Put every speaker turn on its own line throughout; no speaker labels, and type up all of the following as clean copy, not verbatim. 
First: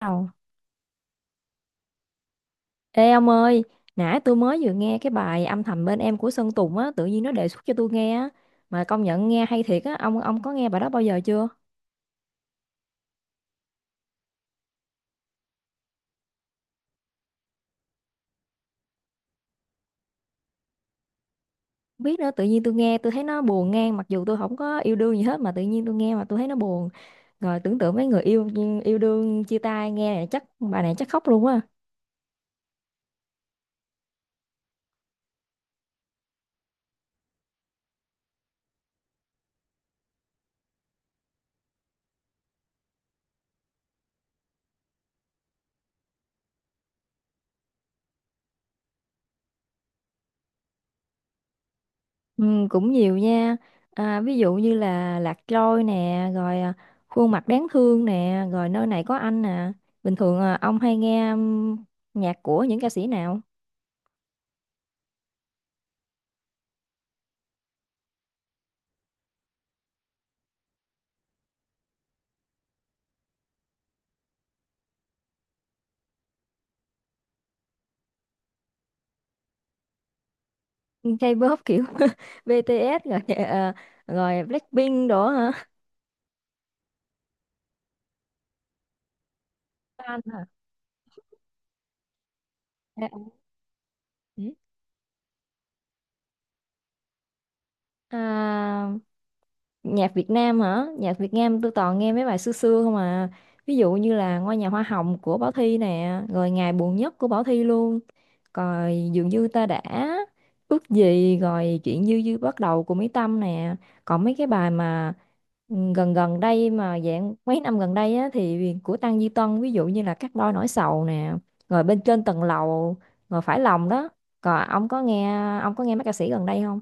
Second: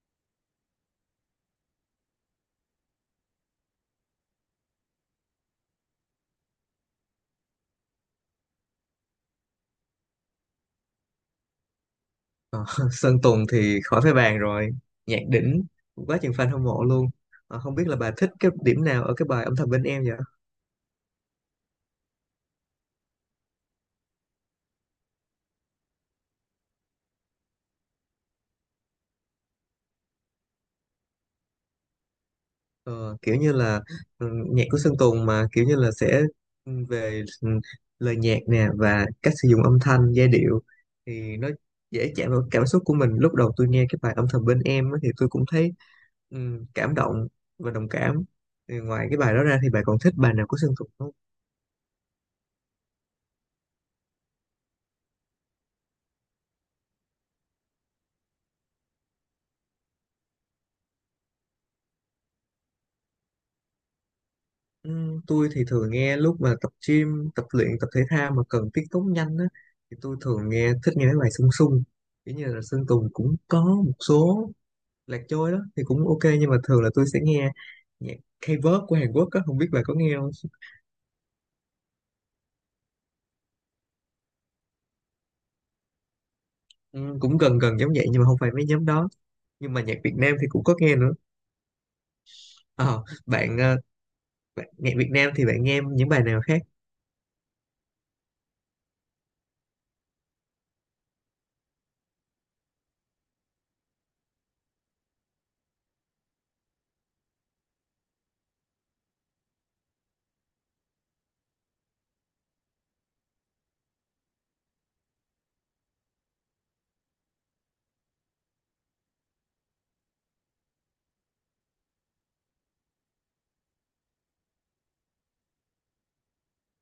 Ồ. Ê ông ơi, nãy tôi mới vừa nghe cái bài âm thầm bên em của Sơn Tùng á, tự nhiên nó đề xuất cho tôi nghe á, mà công nhận nghe hay thiệt á, ông có nghe bài đó bao giờ chưa?
Ờ, Sơn Tùng thì khỏi phải bàn rồi, nhạc đỉnh, quá chừng fan hâm mộ luôn. Không biết là bà thích cái điểm nào ở cái bài âm thầm bên em vậy.
Không biết nữa, tự nhiên tôi nghe tôi thấy nó buồn ngang, mặc dù tôi không có yêu đương gì hết mà tự nhiên tôi nghe mà tôi thấy nó buồn. Rồi tưởng tượng mấy người yêu yêu đương chia tay nghe này chắc bài này chắc khóc luôn á.
Ờ, kiểu như là nhạc của Sơn Tùng mà kiểu như là sẽ ừ, về ừ, lời nhạc nè và cách sử dụng âm thanh giai điệu thì nó dễ chạm vào cảm xúc của mình. Lúc đầu tôi nghe cái bài âm thầm bên em á thì tôi cũng thấy ừ, cảm động và đồng cảm. Thì ngoài cái bài đó ra thì bà còn thích bài nào của Sơn Tùng không?
Ừ, cũng nhiều nha, ví dụ như là Lạc Trôi nè, rồi khuôn mặt đáng thương nè, rồi nơi này có anh nè. Bình thường ông hay nghe nhạc của những ca sĩ nào?
Ừ, tôi thì thường nghe lúc mà tập gym, tập luyện, tập thể thao mà cần tiết tấu nhanh á, thì tôi thường nghe, thích nghe mấy bài sung sung. Kiểu như là Sơn Tùng cũng có một số, Lạc Trôi đó thì cũng ok, nhưng mà thường là tôi sẽ nghe nhạc K-pop của Hàn Quốc á, không biết bà có nghe không?
K-pop kiểu BTS rồi rồi Blackpink đó hả?
Ừ, cũng gần gần giống vậy nhưng mà không phải mấy nhóm đó. Nhưng mà nhạc Việt
Fan
Nam
hả?
thì cũng có nghe nữa. Ờ,
À,
bạn, ờ,
ừ.
Bạn nhạc Việt Nam thì bạn nghe những bài nào khác?
À, nhạc Việt Nam hả? Nhạc Việt Nam tôi toàn nghe mấy bài xưa xưa không à, ví dụ như là Ngôi nhà hoa hồng của Bảo Thy nè, rồi Ngày buồn nhất của Bảo Thy luôn, rồi dường như ta đã ước gì, rồi chuyện như dư bắt đầu của Mỹ Tâm nè. Còn mấy cái bài mà gần gần đây mà dạng mấy năm gần đây á, thì của Tăng Duy Tân, ví dụ như là Cắt đôi nỗi sầu nè, rồi bên trên tầng lầu, rồi phải lòng đó. Còn ông có nghe, ông có nghe mấy ca sĩ gần đây không?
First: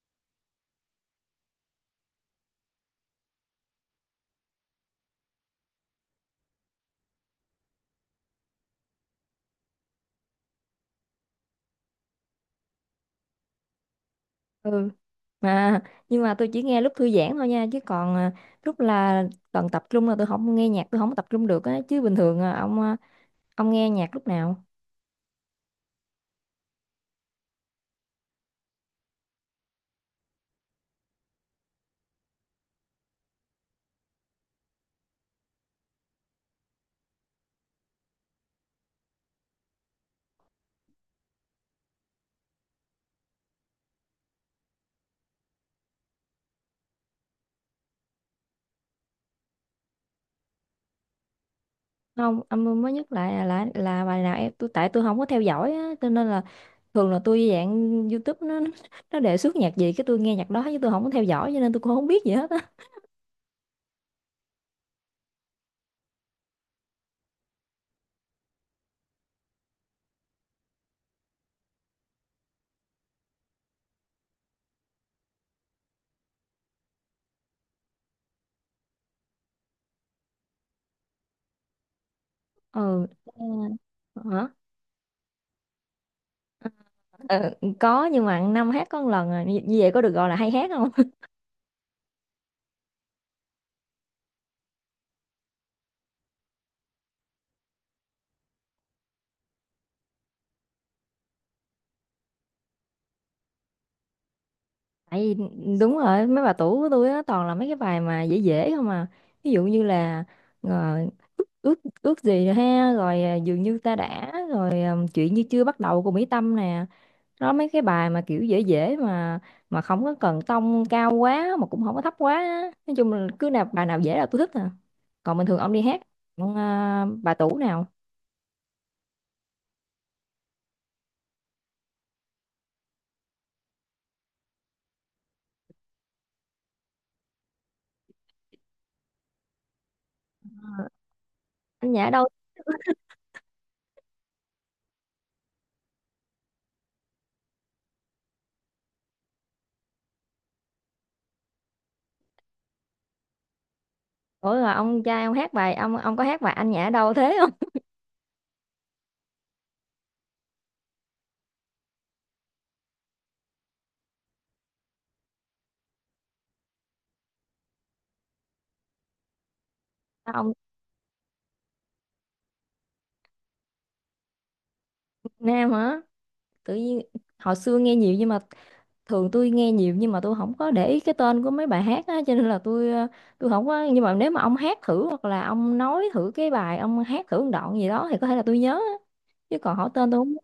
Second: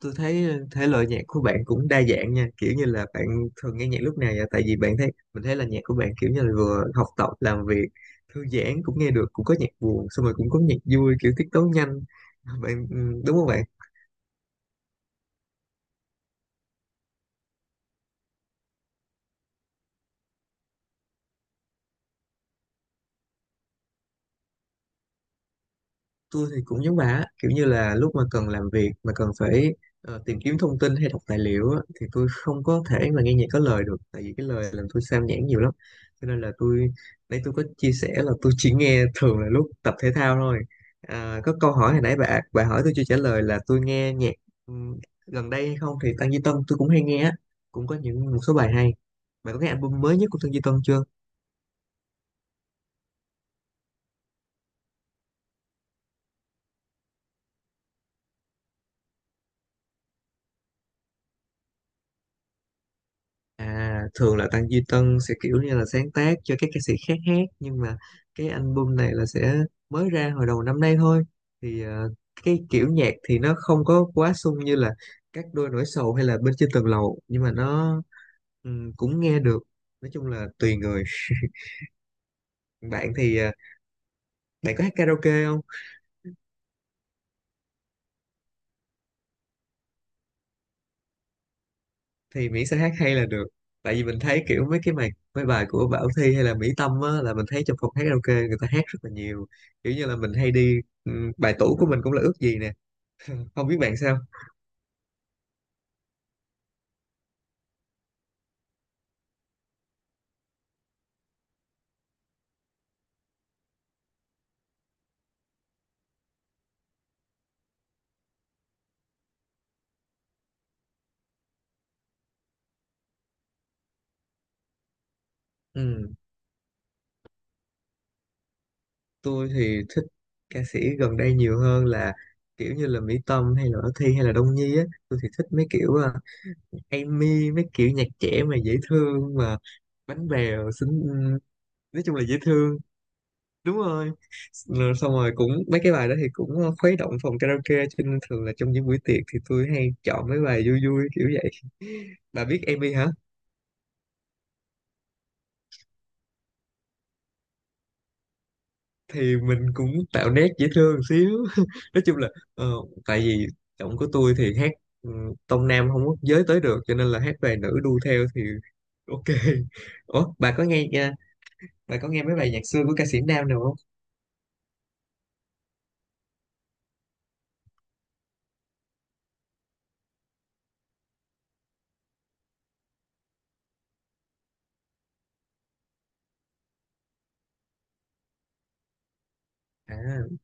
Tôi thấy thể loại nhạc của bạn cũng đa dạng nha. Kiểu như là bạn thường nghe nhạc lúc nào vậy, tại vì bạn thấy mình thấy là nhạc của bạn kiểu như là vừa học tập làm việc thư giãn cũng nghe được, cũng có nhạc buồn, xong rồi cũng có nhạc vui kiểu tiết tấu nhanh, bạn đúng không bạn?
Mà nhưng mà tôi chỉ nghe lúc thư giãn thôi nha, chứ còn lúc là cần tập trung là tôi không nghe nhạc, tôi không tập trung được á. Chứ bình thường ông, ông nghe nhạc lúc nào?
Tôi thì cũng giống bà á, kiểu như là lúc mà cần làm việc mà cần phải tìm kiếm thông tin hay đọc tài liệu á, thì tôi không có thể mà nghe nhạc có lời được, tại vì cái lời làm tôi sao nhãng nhiều lắm, cho nên là tôi, nãy tôi có chia sẻ là tôi chỉ nghe thường là lúc tập thể thao thôi. À, có câu hỏi hồi nãy bà hỏi tôi chưa trả lời là tôi nghe nhạc ừm, gần đây hay không thì Tăng Duy Tân tôi cũng hay nghe á, cũng có những một số bài hay. Bà có nghe album mới nhất của Tăng Duy Tân chưa?
Không, ông mới nhất lại là bài nào em tôi, tại tôi không có theo dõi á, cho nên là thường là tôi dạng YouTube nó đề xuất nhạc gì cái tôi nghe nhạc đó, chứ tôi không có theo dõi cho nên tôi cũng không biết gì hết á.
À, thường là Tăng Duy Tân sẽ kiểu như là sáng tác cho các ca sĩ khác hát, nhưng mà cái album này là sẽ mới ra hồi đầu năm nay thôi. Thì cái kiểu nhạc thì nó không có quá sung như là các đôi nổi sầu hay là bên trên tầng lầu, nhưng mà nó cũng nghe được. Nói chung là tùy người.
Ừ.
Bạn thì
À, hả?
bạn có hát karaoke không?
Ờ, có, nhưng mà năm hát có một lần à. Như như vậy có được gọi là hay hát
Thì miễn sao hát hay là được, tại vì mình thấy kiểu mấy cái bài, mấy bài của Bảo Thy hay là Mỹ Tâm á là mình thấy trong phòng hát karaoke người ta hát rất là nhiều. Kiểu như là mình hay đi, bài tủ của mình cũng là ước gì nè, không biết bạn sao?
tại vì, đúng rồi, mấy bà tủ của tôi á toàn là mấy cái bài mà dễ dễ không à, ví dụ như là, rồi ước ước ước gì ha, rồi dường như ta đã, rồi chuyện như chưa bắt đầu của Mỹ Tâm nè. Đó, mấy cái bài mà kiểu dễ dễ mà không có cần tông cao quá mà cũng không có thấp quá á. Nói chung là cứ nào bài nào dễ là tôi thích à. Còn bình thường ông đi hát
ừ,
ông, bà tủ nào?
tôi thì thích ca sĩ gần đây nhiều hơn là kiểu như là Mỹ Tâm hay là Bảo Thy hay là Đông Nhi á. Tôi thì thích mấy kiểu Amy, mấy kiểu nhạc trẻ mà dễ thương, mà bánh bèo xinh,
Anh
nói
Nhã
chung là
đâu?
dễ thương. Đúng rồi. Rồi xong rồi cũng mấy cái bài đó thì cũng khuấy động phòng karaoke, cho nên thường là trong những buổi tiệc thì tôi hay chọn mấy bài vui vui kiểu vậy. Bà biết Amy hả?
Ủa, rồi ông trai ông hát bài, ông có hát bài anh Nhã đâu thế không?
Thì mình cũng tạo nét dễ thương xíu. Nói chung là ờ, tại vì giọng của tôi thì hát ừ, tông nam không có giới tới được, cho nên là hát về nữ đu theo thì ok. Ủa
Ông
bà có nghe nha, bà có nghe mấy bài nhạc xưa của ca sĩ nam nào không?
Nam hả? Tự nhiên hồi xưa nghe nhiều, nhưng mà thường tôi nghe nhiều nhưng mà tôi không có để ý cái tên của mấy bài hát á, cho nên là tôi tôi không có. Nhưng mà nếu mà ông hát thử hoặc là ông nói thử cái bài, ông hát thử một đoạn gì đó thì có thể là tôi nhớ á. Chứ còn hỏi tên tôi không
À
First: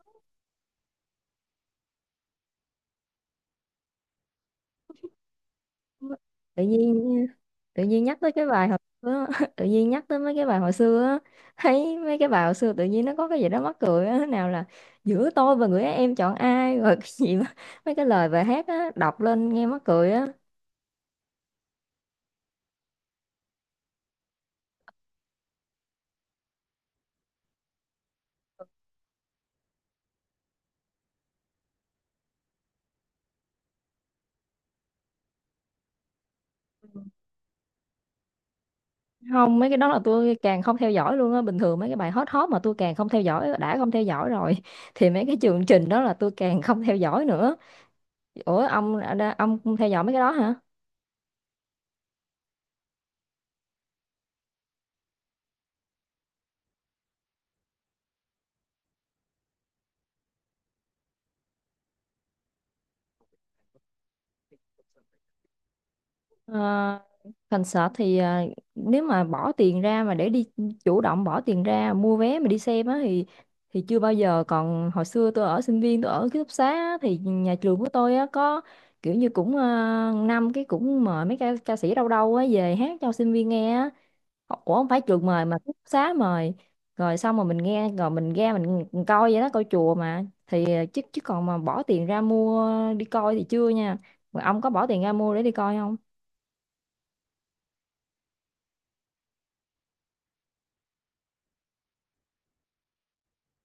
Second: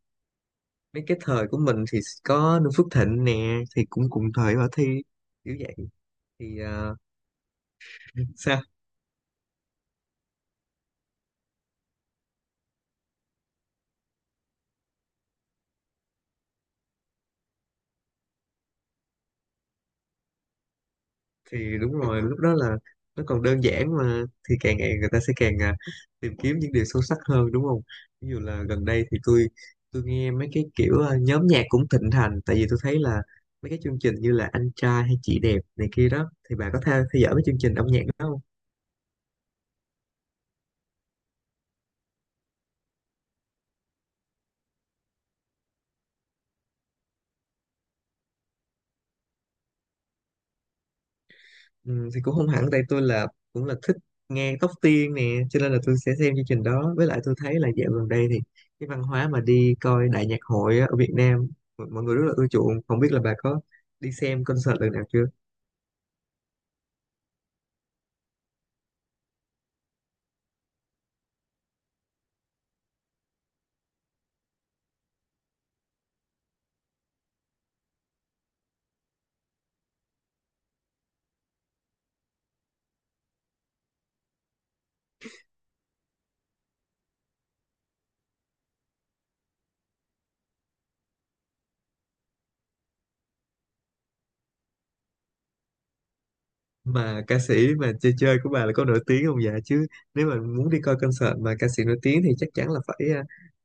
mấy cái thời của mình thì có Noo Phước Thịnh nè, thì cũng cùng thời bà Thi, kiểu vậy.
nhớ.
Thì
Tự nhiên, tự nhiên nhắc tới cái
sao?
bài hồi xưa á, tự nhiên nhắc tới mấy cái bài hồi xưa á, thấy mấy cái bài hồi xưa tự nhiên nó có cái gì đó mắc cười á, nào là giữa tôi và người ấy em chọn ai, rồi cái gì mà, mấy cái lời bài hát á đọc lên nghe mắc cười á.
Thì đúng rồi, lúc đó là nó còn đơn giản mà, thì càng ngày người ta sẽ càng tìm kiếm những điều sâu sắc hơn, đúng không? Ví dụ là gần đây thì tôi nghe mấy cái kiểu nhóm nhạc cũng thịnh hành, tại vì tôi thấy là mấy cái chương trình như là anh trai hay chị đẹp này kia đó, thì bà có theo theo dõi mấy chương trình âm nhạc đó không?
Không, mấy cái đó là tôi càng không theo dõi luôn á. Bình thường mấy cái bài hot hot mà tôi càng không theo dõi, đã không theo dõi rồi thì mấy cái chương trình đó là tôi càng không theo dõi nữa. Ủa ông không theo dõi mấy cái đó hả?
Ừ, thì cũng không hẳn, tại tôi là cũng là thích nghe Tóc Tiên nè, cho nên là tôi sẽ xem chương trình đó. Với lại tôi thấy là dạo gần đây thì cái văn hóa mà đi coi đại nhạc hội á, ở Việt Nam mọi mọi người rất là ưa chuộng, không biết là bà có đi xem concert lần nào chưa?
Ờ, concert thì nếu mà bỏ tiền ra mà để đi, chủ động bỏ tiền ra mua vé mà đi xem á, thì chưa bao giờ. Còn hồi xưa tôi ở sinh viên, tôi ở ký túc xá á, thì nhà trường của tôi á có kiểu như cũng năm cái cũng mời mấy ca sĩ đâu đâu á về hát cho sinh viên nghe á. Ủa không phải trường mời mà ký túc xá mời, rồi xong rồi mình nghe rồi mình ra mình coi vậy đó, coi chùa mà, thì ờ, chứ chứ còn mà bỏ tiền ra mua đi coi thì chưa nha. Mà ông có bỏ tiền ra mua để đi coi không?
Mà ca sĩ mà chơi chơi của bà là có nổi tiếng không dạ chứ? Nếu mà muốn đi coi concert mà ca sĩ nổi tiếng thì chắc chắn là phải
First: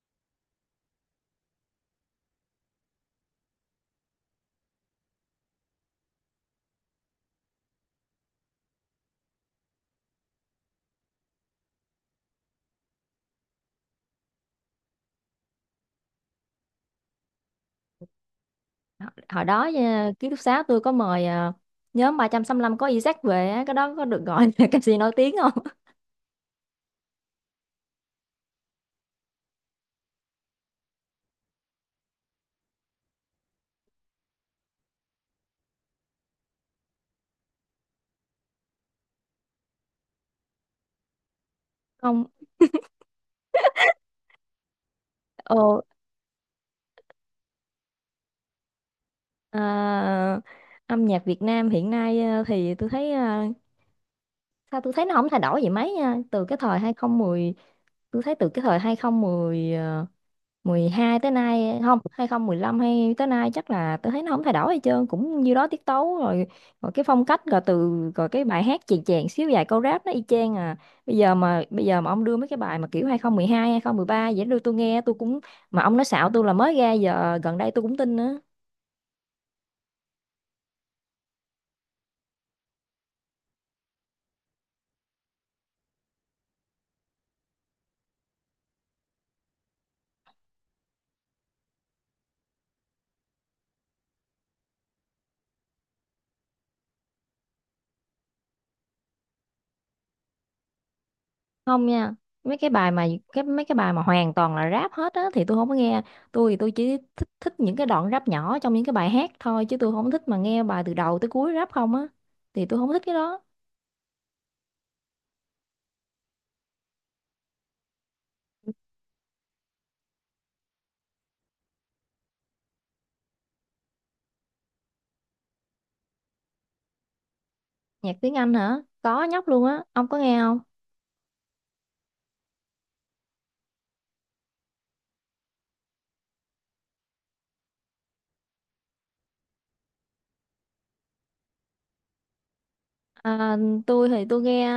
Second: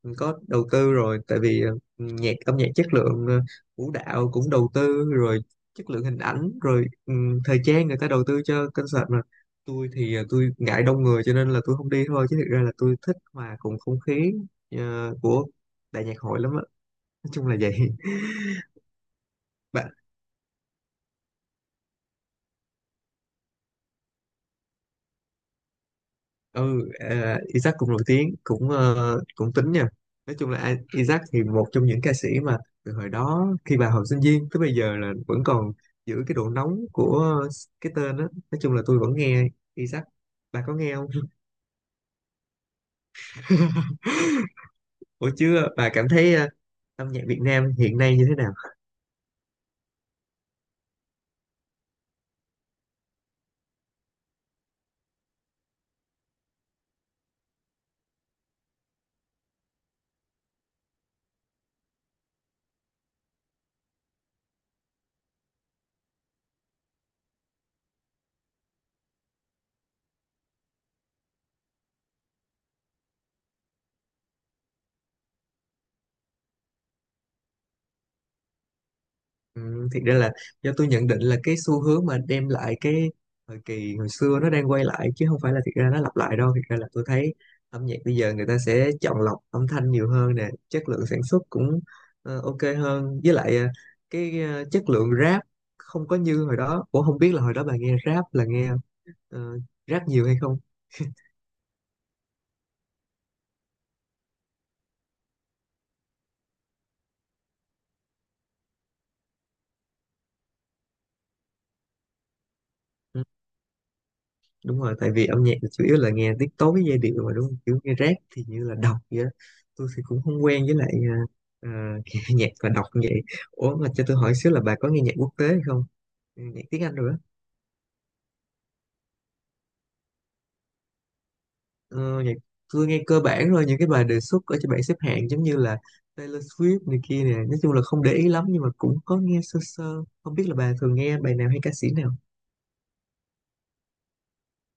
có đầu tư rồi, tại vì ờ, nhạc âm nhạc chất lượng, vũ đạo cũng đầu tư rồi, chất lượng hình ảnh rồi thời trang, người ta đầu tư cho concert mà. Tôi thì tôi ngại đông người, cho nên là tôi không đi thôi, chứ thực ra là tôi thích hòa cùng không khí của đại nhạc hội lắm á. Nói chung là vậy.
Hồi hồi đó ký túc xá tôi có mời nhóm 365 có Isaac về á, cái đó có được gọi là ca sĩ nổi tiếng không?
Ừ à, Isaac cũng nổi tiếng, cũng cũng tính nha. Nói chung là Isaac thì một trong những ca sĩ mà từ hồi đó khi bà học sinh viên tới bây giờ là vẫn còn giữ cái độ nóng của cái tên đó. Nói chung là tôi vẫn nghe Isaac, bà có nghe không?
Không.
Ủa
Ồ.
chưa, bà cảm thấy âm nhạc Việt Nam hiện nay như thế nào?
À, âm nhạc Việt Nam hiện nay thì tôi thấy sao tôi thấy nó không thay đổi gì mấy nha, từ cái thời 2010, tôi thấy từ cái thời 2010 hai tới nay, không, 2015 hay tới nay chắc là, tôi thấy nó không thay đổi gì hết trơn, cũng như đó tiết tấu rồi, rồi cái phong cách, rồi từ, rồi cái bài hát chèn chèn xíu vài câu rap, nó y chang à. Bây giờ mà, bây giờ mà ông đưa mấy cái bài mà kiểu 2012 ba vậy đưa tôi nghe tôi cũng, mà ông nói xạo tôi là mới ra giờ gần đây tôi cũng tin nữa.
Ừ, thiệt ra là do tôi nhận định là cái xu hướng mà đem lại cái thời kỳ hồi xưa nó đang quay lại, chứ không phải là thiệt ra nó lặp lại đâu. Thiệt ra là tôi thấy âm nhạc bây giờ người ta sẽ chọn lọc âm thanh nhiều hơn nè, chất lượng sản xuất cũng ok hơn, với lại chất lượng rap không có như hồi đó. Cũng không biết là hồi đó bà nghe rap là nghe ờ, rap nhiều hay không?
Không nha, mấy cái bài mà, cái mấy cái bài mà hoàn toàn là rap hết á thì tôi không có nghe. Tôi thì tôi chỉ thích thích những cái đoạn rap nhỏ trong những cái bài hát thôi, chứ tôi không thích mà nghe bài từ đầu tới cuối rap không á, thì tôi không thích cái đó.
Đúng rồi, tại vì âm nhạc thì chủ yếu là nghe tiết tấu với giai điệu mà, đúng không? Kiểu nghe rap thì như là đọc vậy đó. Tôi thì cũng không quen, với lại à, nghe nhạc và đọc như vậy. Ủa mà cho tôi hỏi xíu là bà có nghe nhạc quốc tế hay không, nhạc tiếng Anh rồi đó.
Nhạc tiếng Anh hả? Có nhóc luôn á, ông có nghe không?
Ờ, nhạc Tôi nghe cơ bản rồi những cái bài đề xuất ở trên bảng xếp hạng, giống như là Taylor Swift này kia nè. Nói chung là không để ý lắm, nhưng mà cũng có nghe sơ sơ. Không biết là bà thường nghe bài nào hay ca sĩ nào?
À, tôi thì tôi nghe,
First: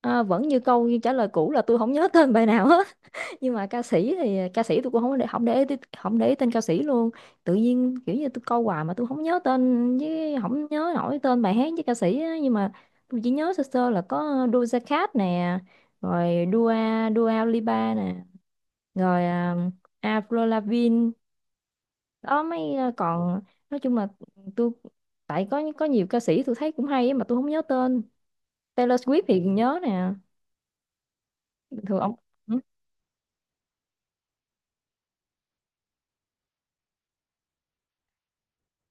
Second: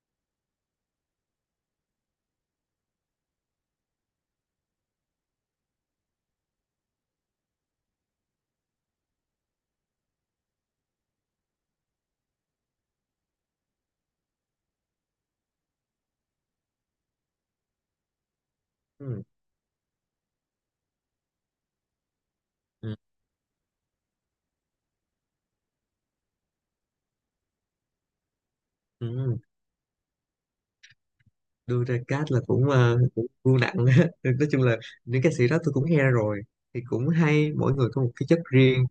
à, vẫn như câu như trả lời cũ là tôi không nhớ tên bài nào hết, nhưng mà ca sĩ thì ca sĩ tôi cũng không để không để ý- không để ý tên ca sĩ luôn. Tự nhiên kiểu như tôi câu hoài mà tôi không nhớ tên, với không nhớ nổi tên bài hát với ca sĩ á. Nhưng mà tôi chỉ nhớ sơ sơ là có Doja Cat nè, rồi Dua Dua Lipa nè,
Ừ.
rồi Avril Lavigne, đó mấy,
Ừ.
còn nói chung là tôi, tại có nhiều ca sĩ tôi thấy cũng hay á mà tôi không nhớ tên. Taylor Swift
Ừ.
thì nhớ nè. Bình
Đưa ra
thường ông
cát là
ừ.
cũng cũng vô nặng á. Nói chung là những ca sĩ đó tôi cũng nghe rồi, thì cũng hay, mỗi người có một cái chất riêng.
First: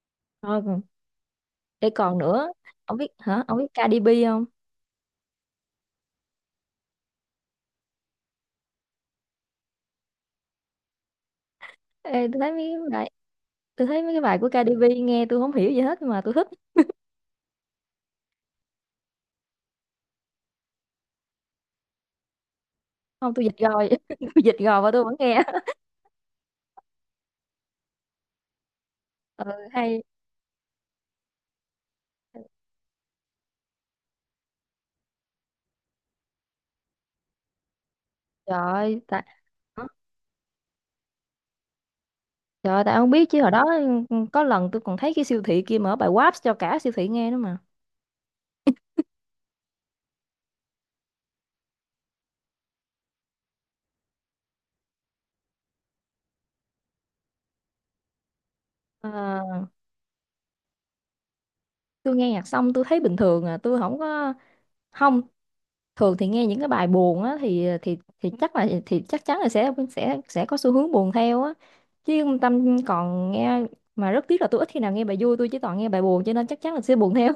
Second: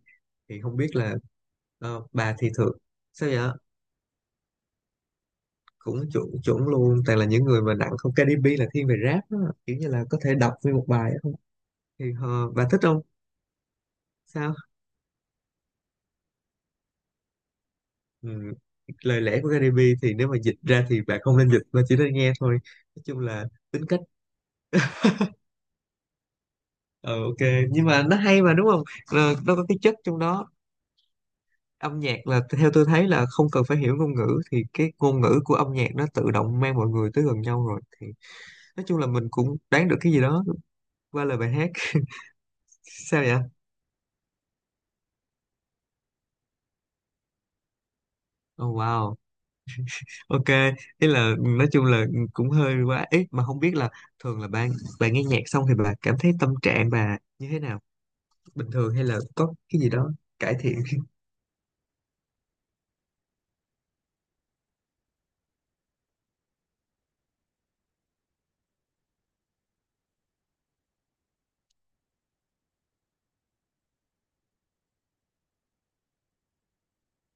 Thì
Thôi
không
còn-
biết là
để còn
bà
nữa,
thì thường
ông biết
sao vậy?
hả, ông biết Cardi B không?
Cũng chuẩn chuẩn luôn, toàn là những người mà nặng không. Cardi B là thiên về rap đó, kiểu như là có thể đọc nguyên một bài á. Không thì
Ê, tôi thấy
bà
mấy
thích
cái
không?
bài, tôi thấy mấy cái bài của
Sao?
Cardi B nghe tôi không hiểu gì hết nhưng mà tôi thích.
Ừ. Lời lẽ của Cardi B thì nếu mà dịch ra thì bà không nên dịch mà chỉ nên nghe thôi. Nói chung
Không tôi
là
dịch
tính
rồi,
cách
tôi dịch rồi và tôi vẫn nghe.
ờ ok, nhưng mà nó hay mà đúng không? Ờ,
Ừ,
nó có cái chất
hay.
trong đó. Âm nhạc là theo tôi thấy là không cần phải hiểu ngôn ngữ, thì cái ngôn ngữ của âm nhạc nó tự động mang mọi người tới gần nhau rồi. Thì
Trời
nói chung
ơi,
là
tại,
mình cũng đoán được cái gì đó qua lời bài hát.
trời ơi, tại ông
Sao
biết
vậy?
chứ hồi đó có lần tôi còn thấy cái siêu thị kia mở bài WAP cho cả siêu thị nghe nữa mà.
Oh wow, ok. Ý là nói chung là cũng hơi quá ít, mà không biết là thường là bạn bạn nghe nhạc xong thì bạn cảm thấy tâm trạng bà như thế nào, bình thường hay là có
Ờ,
cái gì đó cải thiện?
tôi nghe nhạc xong tôi thấy bình thường à, tôi không có không, thường thì nghe những cái bài buồn á thì thì chắc là thì chắc chắn là sẽ sẽ có xu hướng buồn theo á, chứ Tâm còn nghe, mà rất tiếc là tôi ít khi nào nghe bài vui, tôi chỉ toàn nghe bài buồn cho nên chắc chắn là sẽ buồn theo.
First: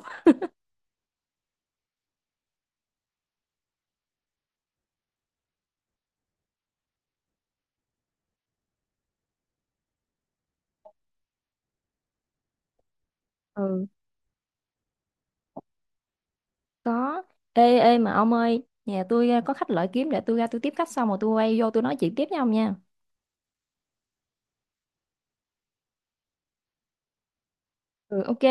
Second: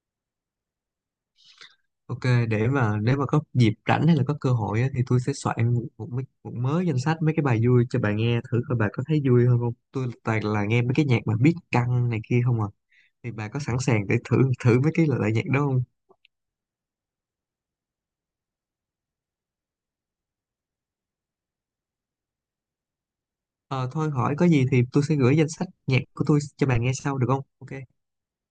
Ok, để mà nếu mà có dịp rảnh hay là có cơ hội á, thì tôi sẽ soạn một mớ danh sách mấy cái bài vui cho bà nghe thử coi bà có thấy vui hơn không. Tôi toàn là nghe mấy cái nhạc mà beat căng này kia không à. Thì bà có sẵn
Ừ.
sàng để thử thử mấy cái loại nhạc đó không?
Có. Ê ê mà ông ơi, nhà tôi à, có khách lợi kiếm để tôi ra tôi tiếp khách xong rồi tôi quay vô tôi nói chuyện tiếp với ông nha.
Ờ thôi hỏi có gì thì tôi sẽ gửi danh sách nhạc của tôi cho bà nghe sau được không? Ok.
Ừ, ok.